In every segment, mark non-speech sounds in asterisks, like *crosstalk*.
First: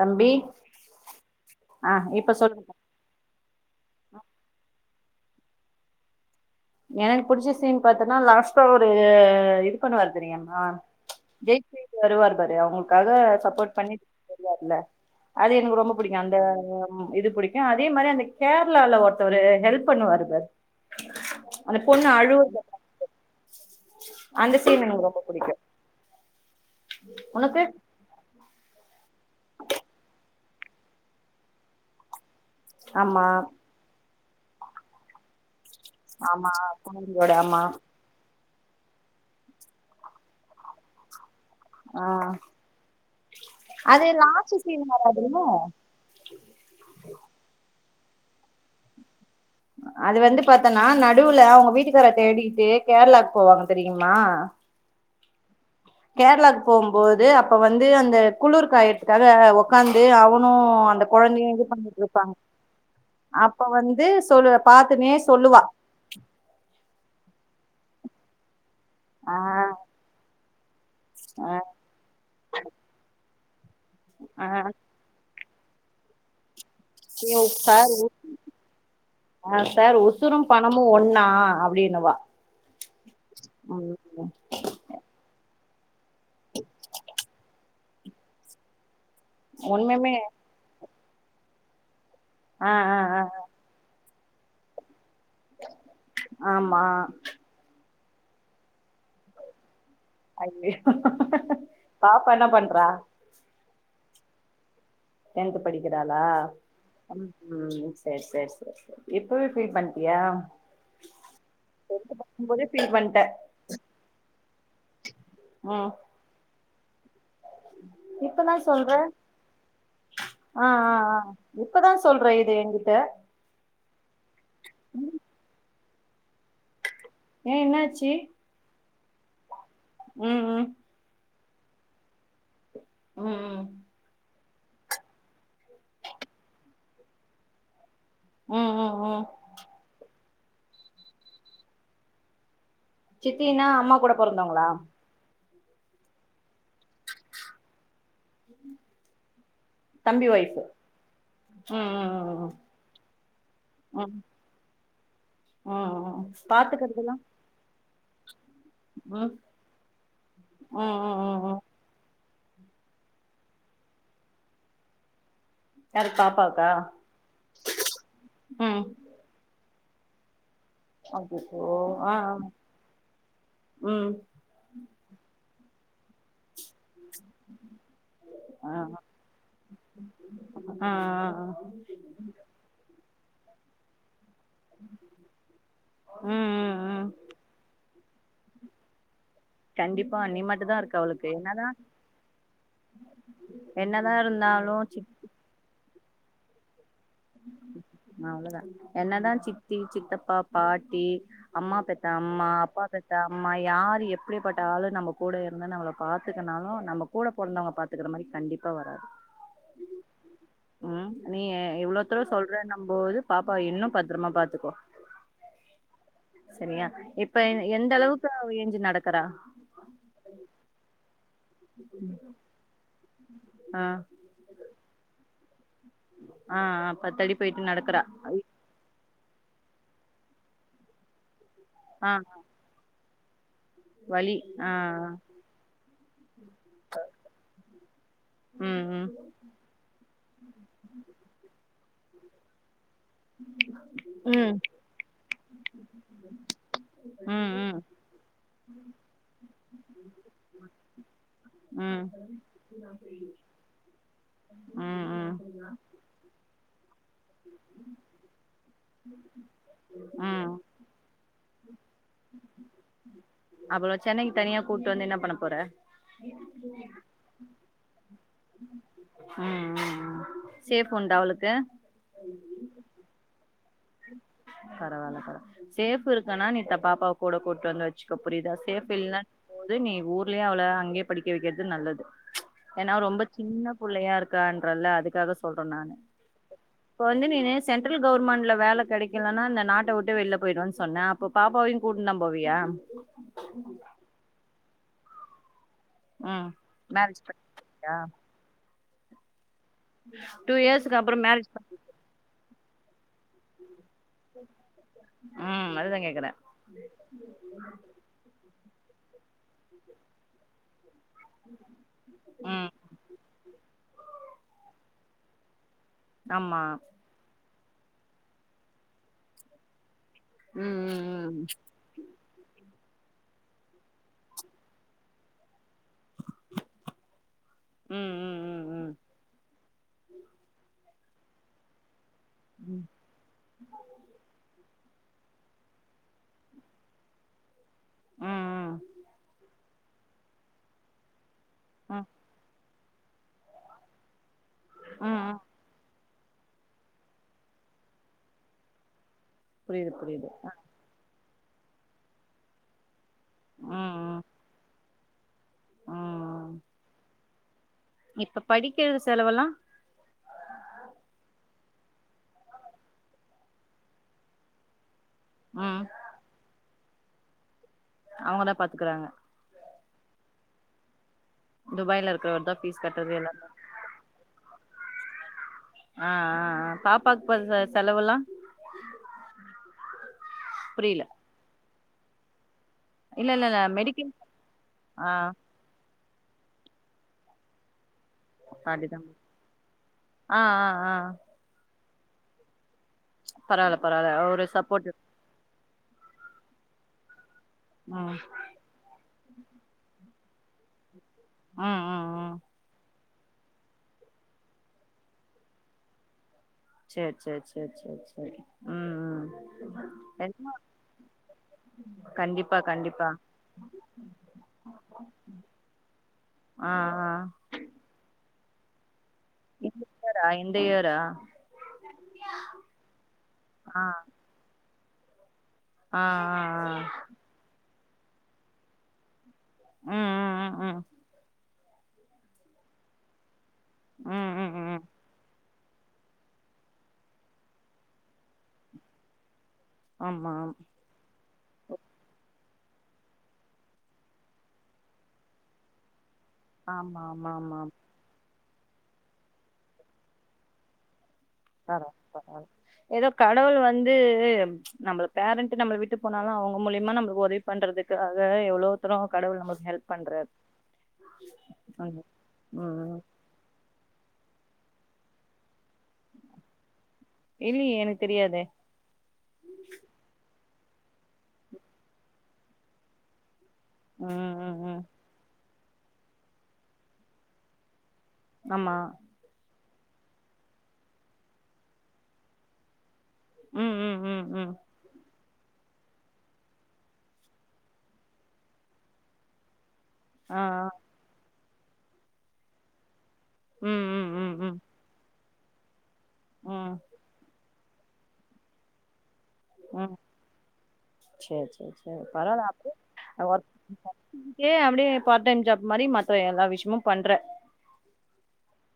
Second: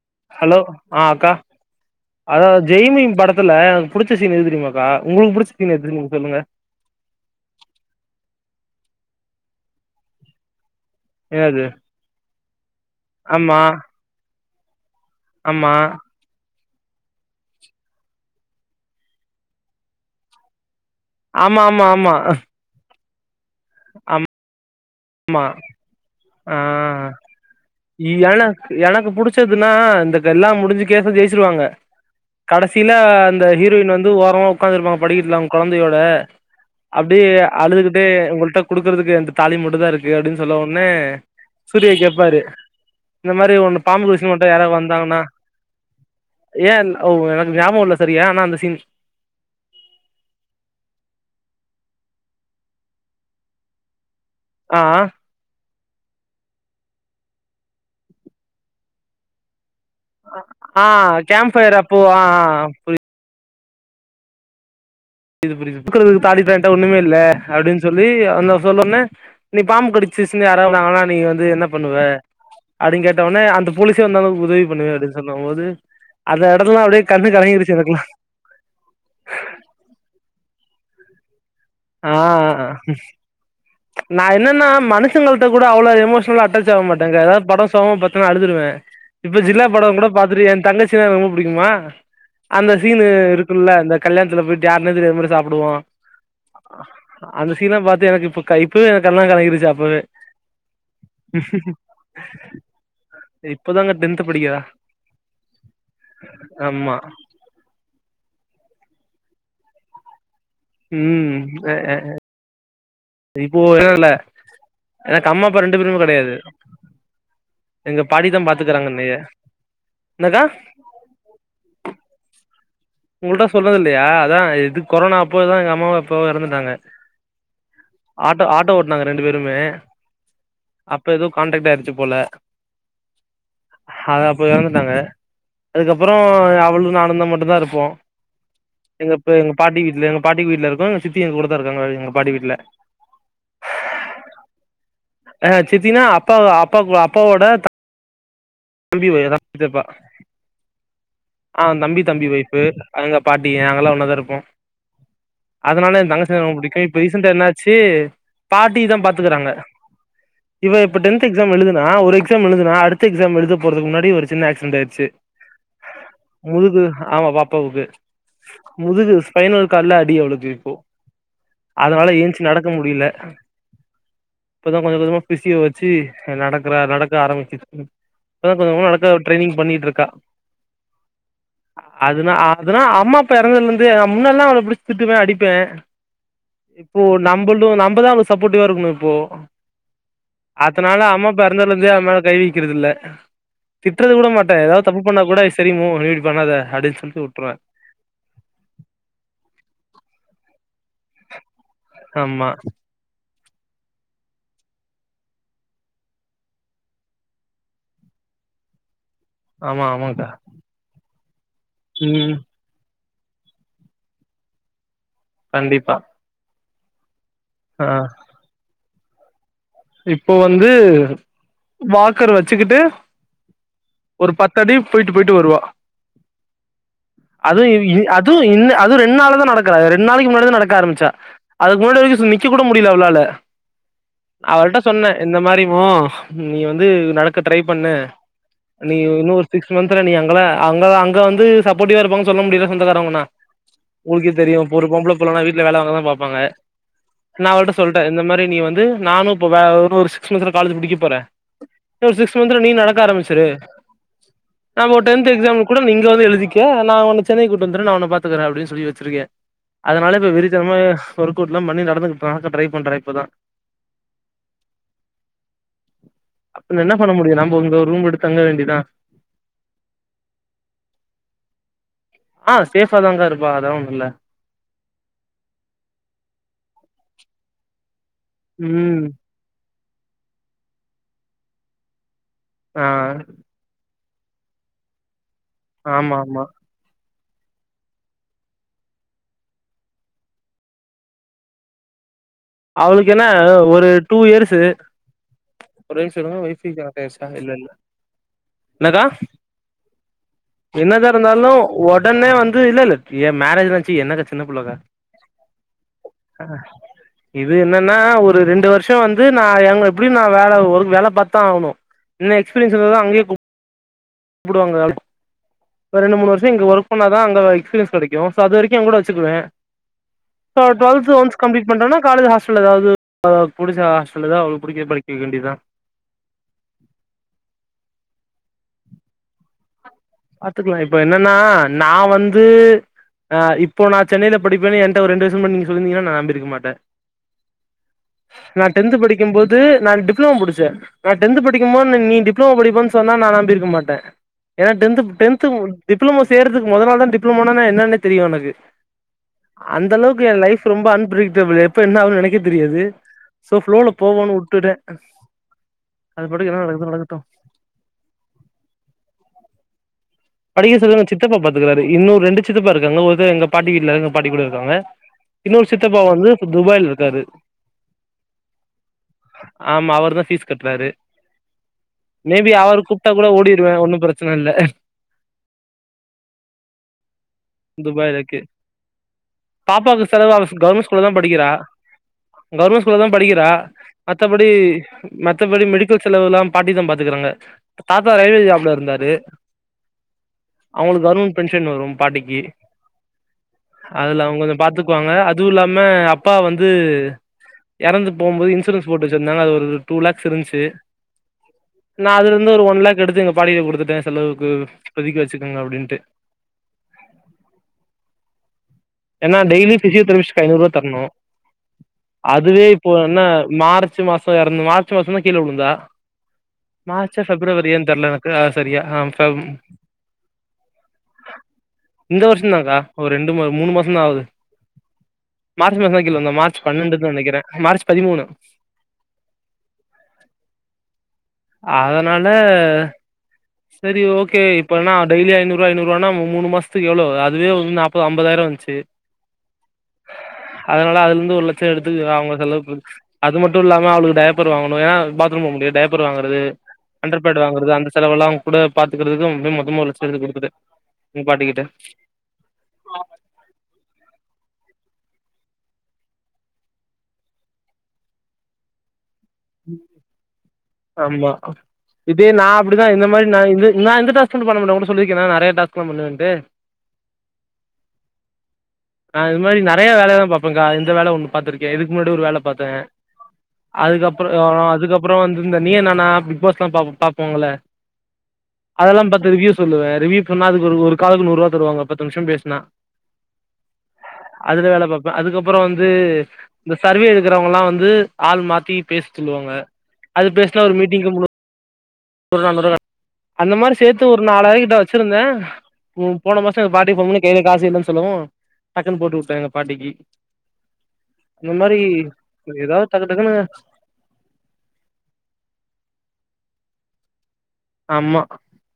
தம்பி ஹலோ ஆ அக்கா ஆ இப்ப அதா சொல்லுங்க ஜெய்பீம் படத்துல புடிச்ச சீன் எது தெரியுமாக்கா உங்களுக்கு புடிச்ச சீன் எதுனு சொல்லுங்க எனக்கு புடிச்ச சீன் பாத்தன்னா லாஸ்டா ஒரு இது பண்னுவாரு தெரியுமா என்னது ஜெய்ச்சுட்டு வருவாரு பாரு அவங்களுக்காக ஆமா சப்போட் பண்ணி *unintelligible* அது ஆமா எனக்கு ரொம்ப புடிக்கு அந்த இது புடிக்கு அதே மாரி அந்த கேரளால ஒருத்தவரு ஹெல்ப் பண்ணுவாரு பாரு ஆமா அந்த ஆமா பொண்ணு ஆமா அழுவ அந்த சீனு எனக்கு ரொம் மா ஆ உனக்கு *unintelligible* எனக்கு புடிச்சதுன்னா இந்த கெல்லா முடிஞ்சு கேச ஜெயிச்சிருவாங்க கடைசில ஆமா அந்த ஹீரோயின் வந் து ஓரமா ஒக்காந்துருப்பாங்க படிக்கட்ல அவங்க கொழந்தையோட ஆமா கொழந்தையோட அப்டியே ஆமா அழுதுகிட்டே உங்கள்ட்ட குடுக்குறதுக்கு என்ட தாலி மட்டு தா இருக்கு *unintelligible* சொல்ல ஒன்னே சூரியா ஆ கேப்பாரு இந்த மாரி ஒன்னு அது பாம்பு வேஷ போட்டு லாஸ்ட் யாரா சீன் வந்தாங்கன்னா வராதுல்ல ஏன் அங்க எனக்கு ஞாபக இல்ல சார் சரியா ஆனா அந்த சீன் அது வந்து பாத்தன்னா நடுவுல அவங்க வீட்டுக்கார தேடிகிட்டு கேரளாவுக்கு போவாங்க தெரியுங் மா ஆ ஆ கேரளாக்கு போம்போது அப்ப வந்து அந்த குளிர் காயறத்துக்காக உக்காந்து அவனு ஆ அந்த கொழந்தையு கேம்ப் இது ஃபயர் அப்போ ஆ பண்ணிட்ருப்பாங்க ஆ அப்ப வந்து சொல்லு பாத் புரிது புரிது *unintelligible* ஒன்னுமே இல்ல அப்டின் சொல்லி லி அந் சொன்னொன்னே ஆ நீ பாம்பு கடிச்சு யாறோ *unintelligible* நீ வந்து ஆ என்ன பண்ணுவ அடினு கேட் *unintelligible* அந்த போலிசே வந்தா நமக்கு ஆ உதவி பண்ணுமே அதுக்கு சொன் போம் போது அத *unintelligible* ஆ சார் உசுரு பணமு ஒண்ணா ஆ ஆ நா ம் என்னனா மனுஷங்கள்ட கூட அவ்ளோ எமோஷனா அட்டாச் ஆவ மாட்டாங்க எதாது படொ சோகமா பாத்தனா அழுதுடுவே இப்ப ஜில்லா படோ கூட உண்மையுமே பாத்துட்டு ஏ தங்கச் ச்சு ரொம்ப புடிக்குமா அந்த ஆ ஆ சீனு ஆ இருக்குல்ல அந்த கல்யாணத்துல போய்ட்டு எந்ததுலே எப்புடி சாப்புடுவோ ஆமா அந்த சீன்லா பாத்து எனக்கு இப்ப கைப்பு எனக்கு கண்லா கிலங்கிருச்சு அப்பவே ஐயோ பாப்பா என்ன பண்றா த்து படிக்கிறா டென்த் படிக்கிறாளா ஆமா ம் ம் சேர் சேர் சேர் இப்பவே ஃபீல் பண்ட்டியா உம் அஹஹ் இப்பவே ஃபீல் பண்ட்ட இப்போ என்ன இல்ல எனக்கு அம்மா அப்ப ரெண்டு ம் பேருமே கடையாது இப்பதா சொல்ற என்னக்கா ஆஹ் ஆஹ் அஹ் இப்பதா சொல்ற இது எங்கிட்ட உங்கள்ட்ட சொல்லறது இல்லையா அதா எது கொரோனா அப்போதா எங்கம்மாவு அப் போவோ எறந்துட்டாங்க ஏ என்னாச்சி நாங் ரெண்டு பேருமே ம் ம் ஹான்ட்ரக்ட் ஆயிட்ச்சு போல ம் அது ம் எறந்துட்டாங்க அதுக்கப்புறோ அவுளு நானுந்தா மட்டு தா இருப் போ ம் ம் ம் ம் எங்கப்பு எங்க பாட்டி வீட்லேனு பாட்டி வீட்ல இருக்கோ எங் சித்தி எங் கூட தாருக்காங்க எங்க பாட்டி வீட்ல சித்தியின்னா அம்மா கூட பொறந்தொங்ளா ஆ சித்தின்னா அப்பா அப்பா அப்பாவோட தங் தம்பி *unintelligible* த்தப்பா தம்பி ஒய்ஃபு ஆ ம் தம்பி தம்பி ம் ம் ஒய்ஃபு அங்க பாட்டி நாங்கலா ம் ஒண்ணாதாருப்போ ம் அதுனால என் ம் தங்கச்சினா ரொம்ப புடிக்கு இப்ப பாத்துக்கறதுல்லா ரீசண்டா என்னாச்சு பாட்டிதா ம் பாத்துக்குறாங்க இவ இப்ப ம் ம் டென்த் ம் எக்ஸாம் ம் எழுதுனா ஒரு எக்ஸ் ச்ஸாம் எழுதுனா அடுத்த எக்ஸாம் எழுத போறதுக் முன்னாடி ஒர் சின்ன ஆக்ஸிடன்ட் ஆயிருச்சு யாரு பாப்பாவுக்கா முதுகு ஆமா பாப்பாவுக்கு ம் முதுகு ஸ்பைனல் கால்ல அடி அவுளுக்கு ஓ அச்சச்சோ அதுனால ஆ ஆ ஏன்சு நடக்க முடியில ம் இப்பதா கொஞ்சு கொஞ்சுமா பிசியோட் ச்சு எ நடக் க்குறா நடக்க ஆரம்பிக்கு இப்பதா கொஞ்ச ஆ கொஞ்சமா அதுக்கா ட்ரெயினிங் பண்ணிட்டுயிருக்கா ஆ ஆ அதுனா ஹா அதுனா அம்மாப் ப்ப பெறந்துலிந்து அப் முன்னெல்லா அவள புடிச்சு திட்டுவே அடிப்பேன் ம் ம் இப்போ ம் நம்புளூ நம் இப்பதா அவுளுக் சப்போட்டிவா இருக்கனு இப்போ கண்டிப்பா நீ மட்டுந்தா இருக்க அதனால அவளுக்கு அம்மா அப்பா என்னதா இறந்துலுந்தே அம மேல கைவிக்கிறதுயில்ல திட்டறது என்னதா கூட மாட்டே ஏதாவது இருந்தாலு தப்பு பண்ணா கூட செரின் *unintelligible* பண்ணாத அப்டின் சொல்லிட் இன்னு அவ்ளோவுதா என்னதா சித்தி சித்தப்பா பாட் டி அம்மா பெத்த அம்மா ஆமா அப்பா பெத்த அப் நம்ம யாரு எப்டிபட்ட ‌ஆளு நம்ம கூட இருந்து நம்மள பாத்துக்கலனாலு நம்ம கூட பொறந்தவங்க பாத்துக்குற மாரி கண்டிப்பா வராது ஆமா ஆமாங்கா ம் நீ ஏ எப் ட்றே சொல்றேன் நம்ப ஒருப் பாப்பா இன்னும் பத்துரமா பாத்துக்கோ கண்டிப்பா செரியா இப் இப்ப எந் எந்தளவுக்கு அவ ஏஞ்சு நடக் க்குறா இப்ப வந்து வாக்கர் வெச்சுக்குட்டு ஆ ஒரு பத்து அடி போயிட்டு போயிட்டு வருவா ஆ ஆ பத்தடி அ போயிட்டு அது இது நடக்கறா அது ந் அது ரெண்டு நாளா தா *unintelligible* நடக்குறா ரெண்டு நாளைக்கு முன்னாடி தா நடக்க ஆரம்பிச்சா அதுக்கு முன்னடி ஆ வரைக்கும் நிக்க கூட முடியல அவளால வலி ஆ ஆ அவள்ட்ட சொன்ன இந்த மாறி மோ நீ வந்து நடக்க ட்ரை பண்ணு ம் நீ ம் இன்னும் ஒரு சிக்ஸ் மந்த்ல நீ அங்கத அங்கத அங்க வந்து சப்போட்டிவா இருப்பாங்கன் சொல்ல முடியால சொந்தகாரங் உங்களுக்கே தெரியு ம் ஒரு பொம்பள புள்ளன வீட்ல வே வாங்கதா பாப்பாங்க நா ம் அவள்ட்ட ம் சொல்டே இந்த மாரி நீ வந்து நானு இப்ப வே இன்னோ ஒரு சிக்ஸ் மன்த்ஸ்ல காலேஜ் முடிக்க போறே ம் சிக்ஸ் மன்த்ஸ்ல நீ நடக்க ஆரம்பிச்சிரு ம் நாம ஒரு டென்த் ம் எக்ஸாம்‌ கூட நீ இங்க வந்து எழுதி யா வர் நா உன்ன சென்னைக்கு கூட்டி வந்துரே நா உன பாத்துக்கறே அப்டின் சொல்லி வச்சிருக்க அதனால இப்ப ம் வெரித்தனமா ஒர்க் அவுட்லா பண்ணி நடந்துக்க ட்ரை பண்ற இப்பதா அவ்ளோ சென்னைக்கு தனியா கூட்டு வந்து என்ன பண்ண போற அப்ப என்ன பண்ண முடியு நம்ப இங்க ஒரு ரூம் எடுத்து தங்க வேண்டிதா ம் ம் ம் சேஃப் உண்டா அவளுக்கு ஆ சேஃபா தாங்க இருப்பா அதா பரவால்ல பரவால சேஃப் இருக்கன்னா நீ தா பாப்பாவ கூட கூட்டு தங்க வச் சுகோ புரியுதா சேஃப் ம் இல்லனா து நீ ஊர்லயே அவள அங்கேயே படிக்க வைக்கிறது நல்லது ஆ ஏனா ரொம்ப சின்ன புள்ளையா இருக் இருக்கான்றல்ல அதுக்காக சொல்ற நானு ஆமா ஆமா இப்ப வந்து நீனு சென்டரல் கவர்மெண்ட்ல வேல கெடைக்கலனா இந்த நாட்ட விட்டு வெளில போயிறுவே சொன்னே அப்ப பாப்பாவையு கூட்டு நா அவளுக்கு என்ன ஒரு டூ இயர்ஸு ஒரே நிமிக்ஷோ இருங்க ம் வைஃபை கனெட் மேரேஜ் ஆயிடுச்சா இல்ல இல்ல பண்ணியா என்னக்கா டூ இயர்ஸ்க்கு என்னதா அப்புறோ இருந்தாலு மேரேஜ் பண் ஒடனே வந் இல்ல இல்ல ஏ மேரேஜ் ம் அதுதா கேக்கற ஆ இது என்னன்னா ஒரு ரெண்டு வருஷ் ஷோ வந்து நா எங்க எப்படி நா வேற ஒரு வேல பாத்தா ஆவனு இல்ல ம் எக்ஸ்பீரியன்ஸ் இல்லனா அங்கயே குப் புடுவாங்க அவிங் ஒரு ரெண்டு மூணு வருஷோ ஆமா இங்க ஒர்க் பண்ணாதா அங்க எக்ஸ்பீரியன்ஸ் கெடைக்கும் சோ அது வரைக்கு என் கூட வச்சுக்குவே சோ ம் டுவெல்த் ம் ஒன்ஸ் கம்ப்ளீட் பண்ட்டனா காலஜ் ஹாஸ்டல் ஏதாவது அவளுக்கு புடிச்ச ஹாஸ்டலு தா அவளுக்கு படிக்கரத படிக்கவைக்க வேண்டியதா ம் ம் ம் பாத்துக்கலா இப்ப என்னன்னா நா வந்து ம் ம் ந்து இப்போ நா சென்னையில படிப்ப என் ஒரு ரெண்டு வருஷம் முன்னாடி நீங்க சொல்லிருந்திங்கன்னா நா நம்பியிருக்க மாட்ட ம் நா ம் டென்த் படிக்கு போது ந்து நா டிப்ளோமா முடிச்ச நா டென்த் படிக்கு போது ம் நீ டிப்ளோமா படிப்பனு சொன்னா நா நம்பிருக்க மாட்ட ஏன்னா டென்த் ப் ம் ம் டென்த் ப் டிப்ளமோ செய்றதுக்கு முத நாள் தா டிப்ளமோனா என்னன்னே தெரியு எனக்கு புரியுது அந்த அளவுக்கு புரியுது எ லைஃப் ரொம்ப அன்பிரி *unintelligible* எப்ப என்ன அகுனு எனக்கே தெரியாது சோ ஃப்ளோ ல ம் ம் போவோனு உட்டுட்ட அது பாட்டுக்கு ம் என்ன நடக்குதோ நடக்கட்டு இப்ப படிக்கிறது செலவுல்லா ருக்குறாரு இன்னு ரெண்டு சித்தப்பா இருக்காங்க ஒருத்தரு எங்க பாட்டி வீட்டுல எங்க பாட்டி கூட இருக்காங்க இன்னொரு ம் சித்தப்பா வந்து துபாய்ல இரு ருக்காரு அவங்கதா பாத்துக்கறாங்க ஆமா அவர் தான் ஃபீஸ் கட்றாரு துபாய்ல மே இருக்கிறவர் பி தா அவரு ஃபீஸ் கூப்ட்டா கட்டுறது கூட எல்லாமே ஓடிடுவ ஒன்னு பிரச்சன இல்ல அஹ் ஆ ஆ ஆ பாப்பாக்கு ப செ செலவெல்லா துபாயிலருக்கு பாப்பாவுக்கு செலவு அவ கவர்மெண்ட் புரியல ஸ்கூல்ல தா படிக்கிறா கவர்மெண்ட் ஸ்கூல்ல தா இல்ல இல்ல படிக்கிறா இல்ல மெடிக்கல் மத்தபடி ஆ மத்தபடி மெடிக் ஜுல் செலவு எல்லா பாட்டி தா பாத்துக்குறாங்க தாத்தா ரயில்வே ஜாப்ல இருந்தாரு ஆஹ் ஆஹ் ஆஹ் வரும் பாட்டிக்கு பரவால்ல அதுல அவங்க ஒரு கொஞ்சோ சப்போர்ட் பாத்துக்குவாங்க அது இல்லாம மு அப்பா வந்து இறந்து ம் போம்போது இன்சூரன்ஸ் போட்டு வெச் இருந்தாலும் அது ஒரு டூ லேக்ஸ் இருந்ச்சி ம் ம் நா அதுல ம் இருந்து ஒரு ஒன் லாக் எடுத்து எங்க பாட்டிட்ட கொடுத்துட்ட செலவு கு இப்பதிக்கு வெச்சிக்கங்க அப்படின்ட்டு சேரி சேரி சேரி சேரி சேரி ம் ம் ஏனா டெய்லி பிசியோதெரபிஸ்ட் என்ன ஐநூறு ரூவா தரணு கண்டிப்பா அதுவே இப்போ கண்டிப்பா என்ன மார்ச் மாசோ இறந்து மார்ச் மாசோ தா கீழ வுழுந்தா ஆ ஆ மார்சா பெப்ரவரியான் தெர்ல எனக் ஆ சரியா ஆம் இந்த இயரா இந்த இயரா இந்த வருஷந்தாக்கா ஒரு ரெண்டு மூணு ஆ மாசதா ஆவுது மார்ச் மாச தா ஆ கீழ விழுந்தோ. ஆ ஆ மார்ச் பண்ணண்டு தா நெனைக்கிற மார்ச் பதிமூணு ம் ம் ம் ம் அதனால செரி ம் ஓகே ம் ம் ம் இப்பனா டெய்லி ஐனூரு இப்ப ஐநூவா நா மூணு மாசத்துக்கு எவ்ளோவு அதுவே நாப்பது ஐம்பதாயிர வந்துச்சி ஆமா ஆமா அதனால அதுல இருந்து ஒரு லட்ச எடுத்து அவங்க செலவு அது மட்டும் இல்லாம அவளுக்கு டயப்பர் வாங்கணு ஏ பாத்ரூம் போக முடியாது டயப் அப்புற வாங்க து ஆமா அண்டர் ஆமா பேட் ஆமா வாங்குறது அந்த செலவுலா கூட பாத்துக்கறதுக்கு அவன்கிட்ட மொத்தமா ஒரு லட்சமா எடுத்து கொடுத்துட்டே ஆ ஏதோ கடவுள் வந்து நம்மள பேரண்ட் நம்மள விட்டு போனாலு அவுங்க மூலியமா நம்ம உதவி பண்றதுக்காக எவ்ளோ தூரோ கடவுள் நம்மளுக்கு ஹெல்ப் பண்றாரு ஆமா ம் இதே நா ம் அப்படிதா ம். இந்த மாரி நா இருந்து நா இருந்துட்டா போன் *unintelligible* உன்ட சொல்லிருக்கேனா நெறய டாஸ்க்லா பண்ணுவன்ட்டு இல்லையே எனக்கு தெரியாதே நா இது மாரி நெறைய வேலையெலா பாப் இப்ப க இந்த வேல ஒண்ணு பாத்திருக்கே இதுக்கு முன்னாடி ஒரு வேல பாத்த ம் அ ம் ம் அதுக்கப்புறோ வந்த் அந்த நீயா நானா பிக் பாஸ்லா பாப்ம் பாப்போ இல்ல ஆமா அதெல்லா பாத்து ரிவியூஸ் சொல்லுவே ரிவ்யூ சொன்னா அது ஒரு ஒரு காலுக்கு நூறுவா தருவாங்க பத்து நிமிஷோ பேசுனா ம் ம் ம் ம் அதுல வேல பாப் அதுக்கப்புறோ வந்து இந்த சர்வே எடுக்கிறவங்க எல்லா வந்து ஆள் மாத்தி பேச சொல்லுவாங்க அது ஆ ஆ பேசன ஒரு மீட்டிங்கு முன் நூறுவா ஐம்பதுருவா அந்த மாரி ம் ம் சேத்து ஒரு ம் ம் நாலாயிர கிட்ட வெச்சிருந்தே ம் போன மாசோ எங்க ம் பாட்டி போன் பண்ணி கே காசு இல்லன் சொல்லவு டக்குன்னு போட்டு வுட் உம் செரி அந்த செரி மாதிரி செரி பரவல அப்டிய ஏதாவது டக்கு டக்குன்னு ஒர்க் படுத்துக்கிட்டே பாட்டைம் ஜாப் மாரி மத்த எல்ல விஷ்யமு பண்ற ஆமா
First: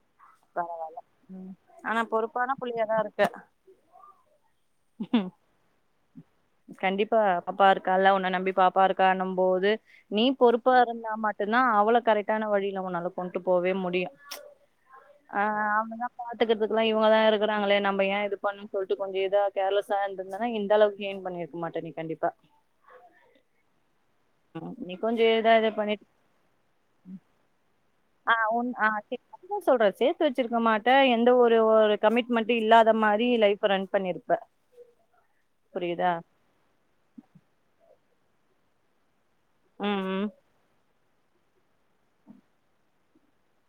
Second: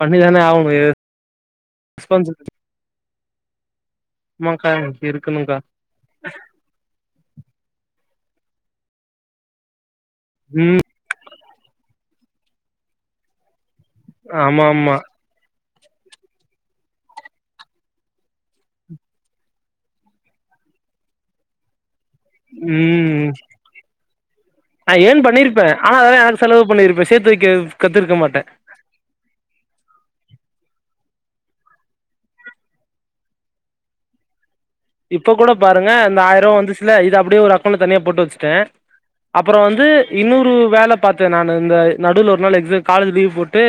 பண்ணிதானே ஆகணும் பரவால உம் ஆனா ரெஸ்பான்சிபிலிட்டி பொறுப்பான புள்ளியதா இருக் ஆமாக்கா கு இருக்கணும்க்கா கண்டிப்பா பாப்பா இருக்கால ஒண் நம்பி பாப்பா இருக்கான்னும் போது நீ பொறுப்பா ம் இருந்தா மட்டுன்தா அவல கரெக்ட் டான வழியில உன்னால கொண்ட்டு போவே மு ப்டியா ஆமா ஆமா ஆஹ் ஆ அதா பாத்துகிறது இவங்கதா இருக்குறாங்கலே நம்ப ஏ இதூ பன்னு சொல்ட்டு கொண்ச இதா கேர்லெஸ்ஸா இருந்துருந்தன்னா இந்த அளவுக்கு ஏன் பண்ணியிருக்க மாட்ட நீ கண்டிப் உம் ம் நா நீ கொஞ்ச ஏன் இதா பண்ணிருப்பே இது ஆனா பண்ணிட்டு அதலெல்லா எனக்கு செலவு பண்ணிருப்பே சேத்து வைக்க கத்திருக்க மாட்டே என்ன சொல்ற சேத்து வச்சிருக்க மாட்ட எந்த ஒரு ஒரு கமிட்மெண்ட் இல்லாத மாரி லைஃப் ரன் பண்ணிருப்பே இப்ப கூட பாருங்க அந்த ஆயிர ரூவா வந்துச்சுல்ல இது அப்டியே ஒரு அக்கவுண்ட்ல தனியா போட்டு வச்சு பே அப்புறோ வந்து ம் ம் இன்னொரு வேல பார்த்தே நான் இந்த நடுவுல ஒரு நாள் எக்ஸா காலேஜ் லீவு போட்டு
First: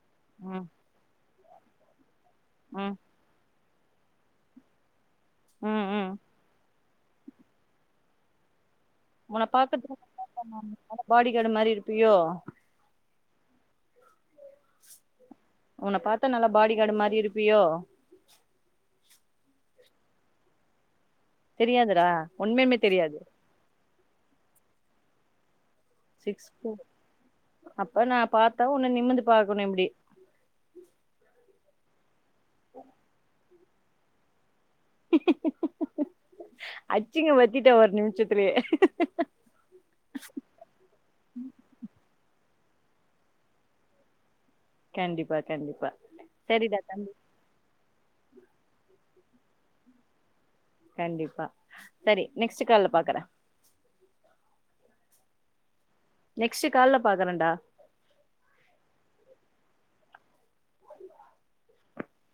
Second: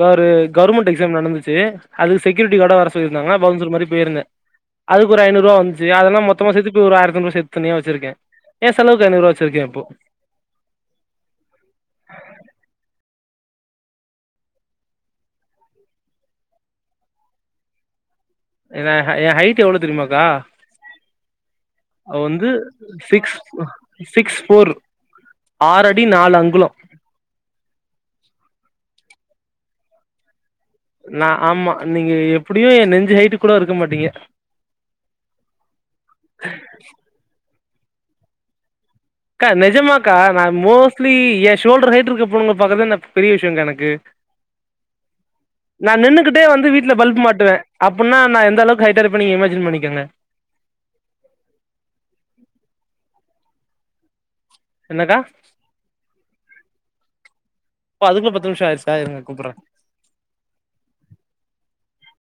வே ஒரு ம் கெவர்மெண்ட் எக்ஸாம் நடந்துச் சு அது செக்யூரிட்டி காடா ம் வரசொல்லியிருந்தாங்க பவுன்சர் மாரி பே இருந்த அதுக்கு ஒரு ஐநூறுபா ம் வந்ச்சி ம் அதெல்ல மொத்தமா சேத்து இப்ப ஒரு ஆயிரத்திஐநூறு சேத்து தனியா வச்சிருக்கே ஏ செலவுக்கு ஐநூறுவா உன வச்சிருக்கே இப்போ பாக்கிறதுக்கு *inaudible* பாடி கார்டு மாரி இருப்பியோ உன பார்த்தா நல்லா பாடி கார்டு மாரி இருப்பியோ எ ஹை எ ஹைட் எவ்வளொ தெரியுமாக்கா தெரியாதுடா வந்து உண்மையுமே தெரியாது சிக்ஸ் சிக்ஸ் ஃபோர் ஆறு அடி நாலு சிக்ஸ் அங்குலோ ஃபோ அப்ப நா பாத்தா ஒன்ன நிமிந்து பாக்கணு இப்டி நா ஆமா நீங்க எப் டியு எ நெஞ்சு ஹைட்டு கூடோ இருக்க மாட்டீங்க அச்சிங்க வச் சிட்ட ஒரு நிமிசத்துலே அக்கா நெஜமாக்கா நா மோஸ்ட்லி எ ஷோல்டர் ஹைட் இருக்க பொன்னுங்க பாக்கதா எனக்கு பெரிய விஷயங்க எனக்கு கண்டிப்பா கண்டிப்பா நா நின்னுகிட்டே வந்து சரிடா வீட்ல தம்பி பல்ப் மாட்டுவே அப்பன்னா நா எந்தளவுக்கு ஹைட்டா இருப்பன் நீங்க இமஜின் பண்ணிக்கோங்க கண்டிப்பா சரி நெக்ஸ்ட் கால்ல பாக்குறே என்ன கா நெக்ஸ்ட் கால்ல பாக்குறேன்டா ஓ அதுக்குள்ள பத்து நிமிஷோ ஆயிருசா இருங்க கூப்புட்ற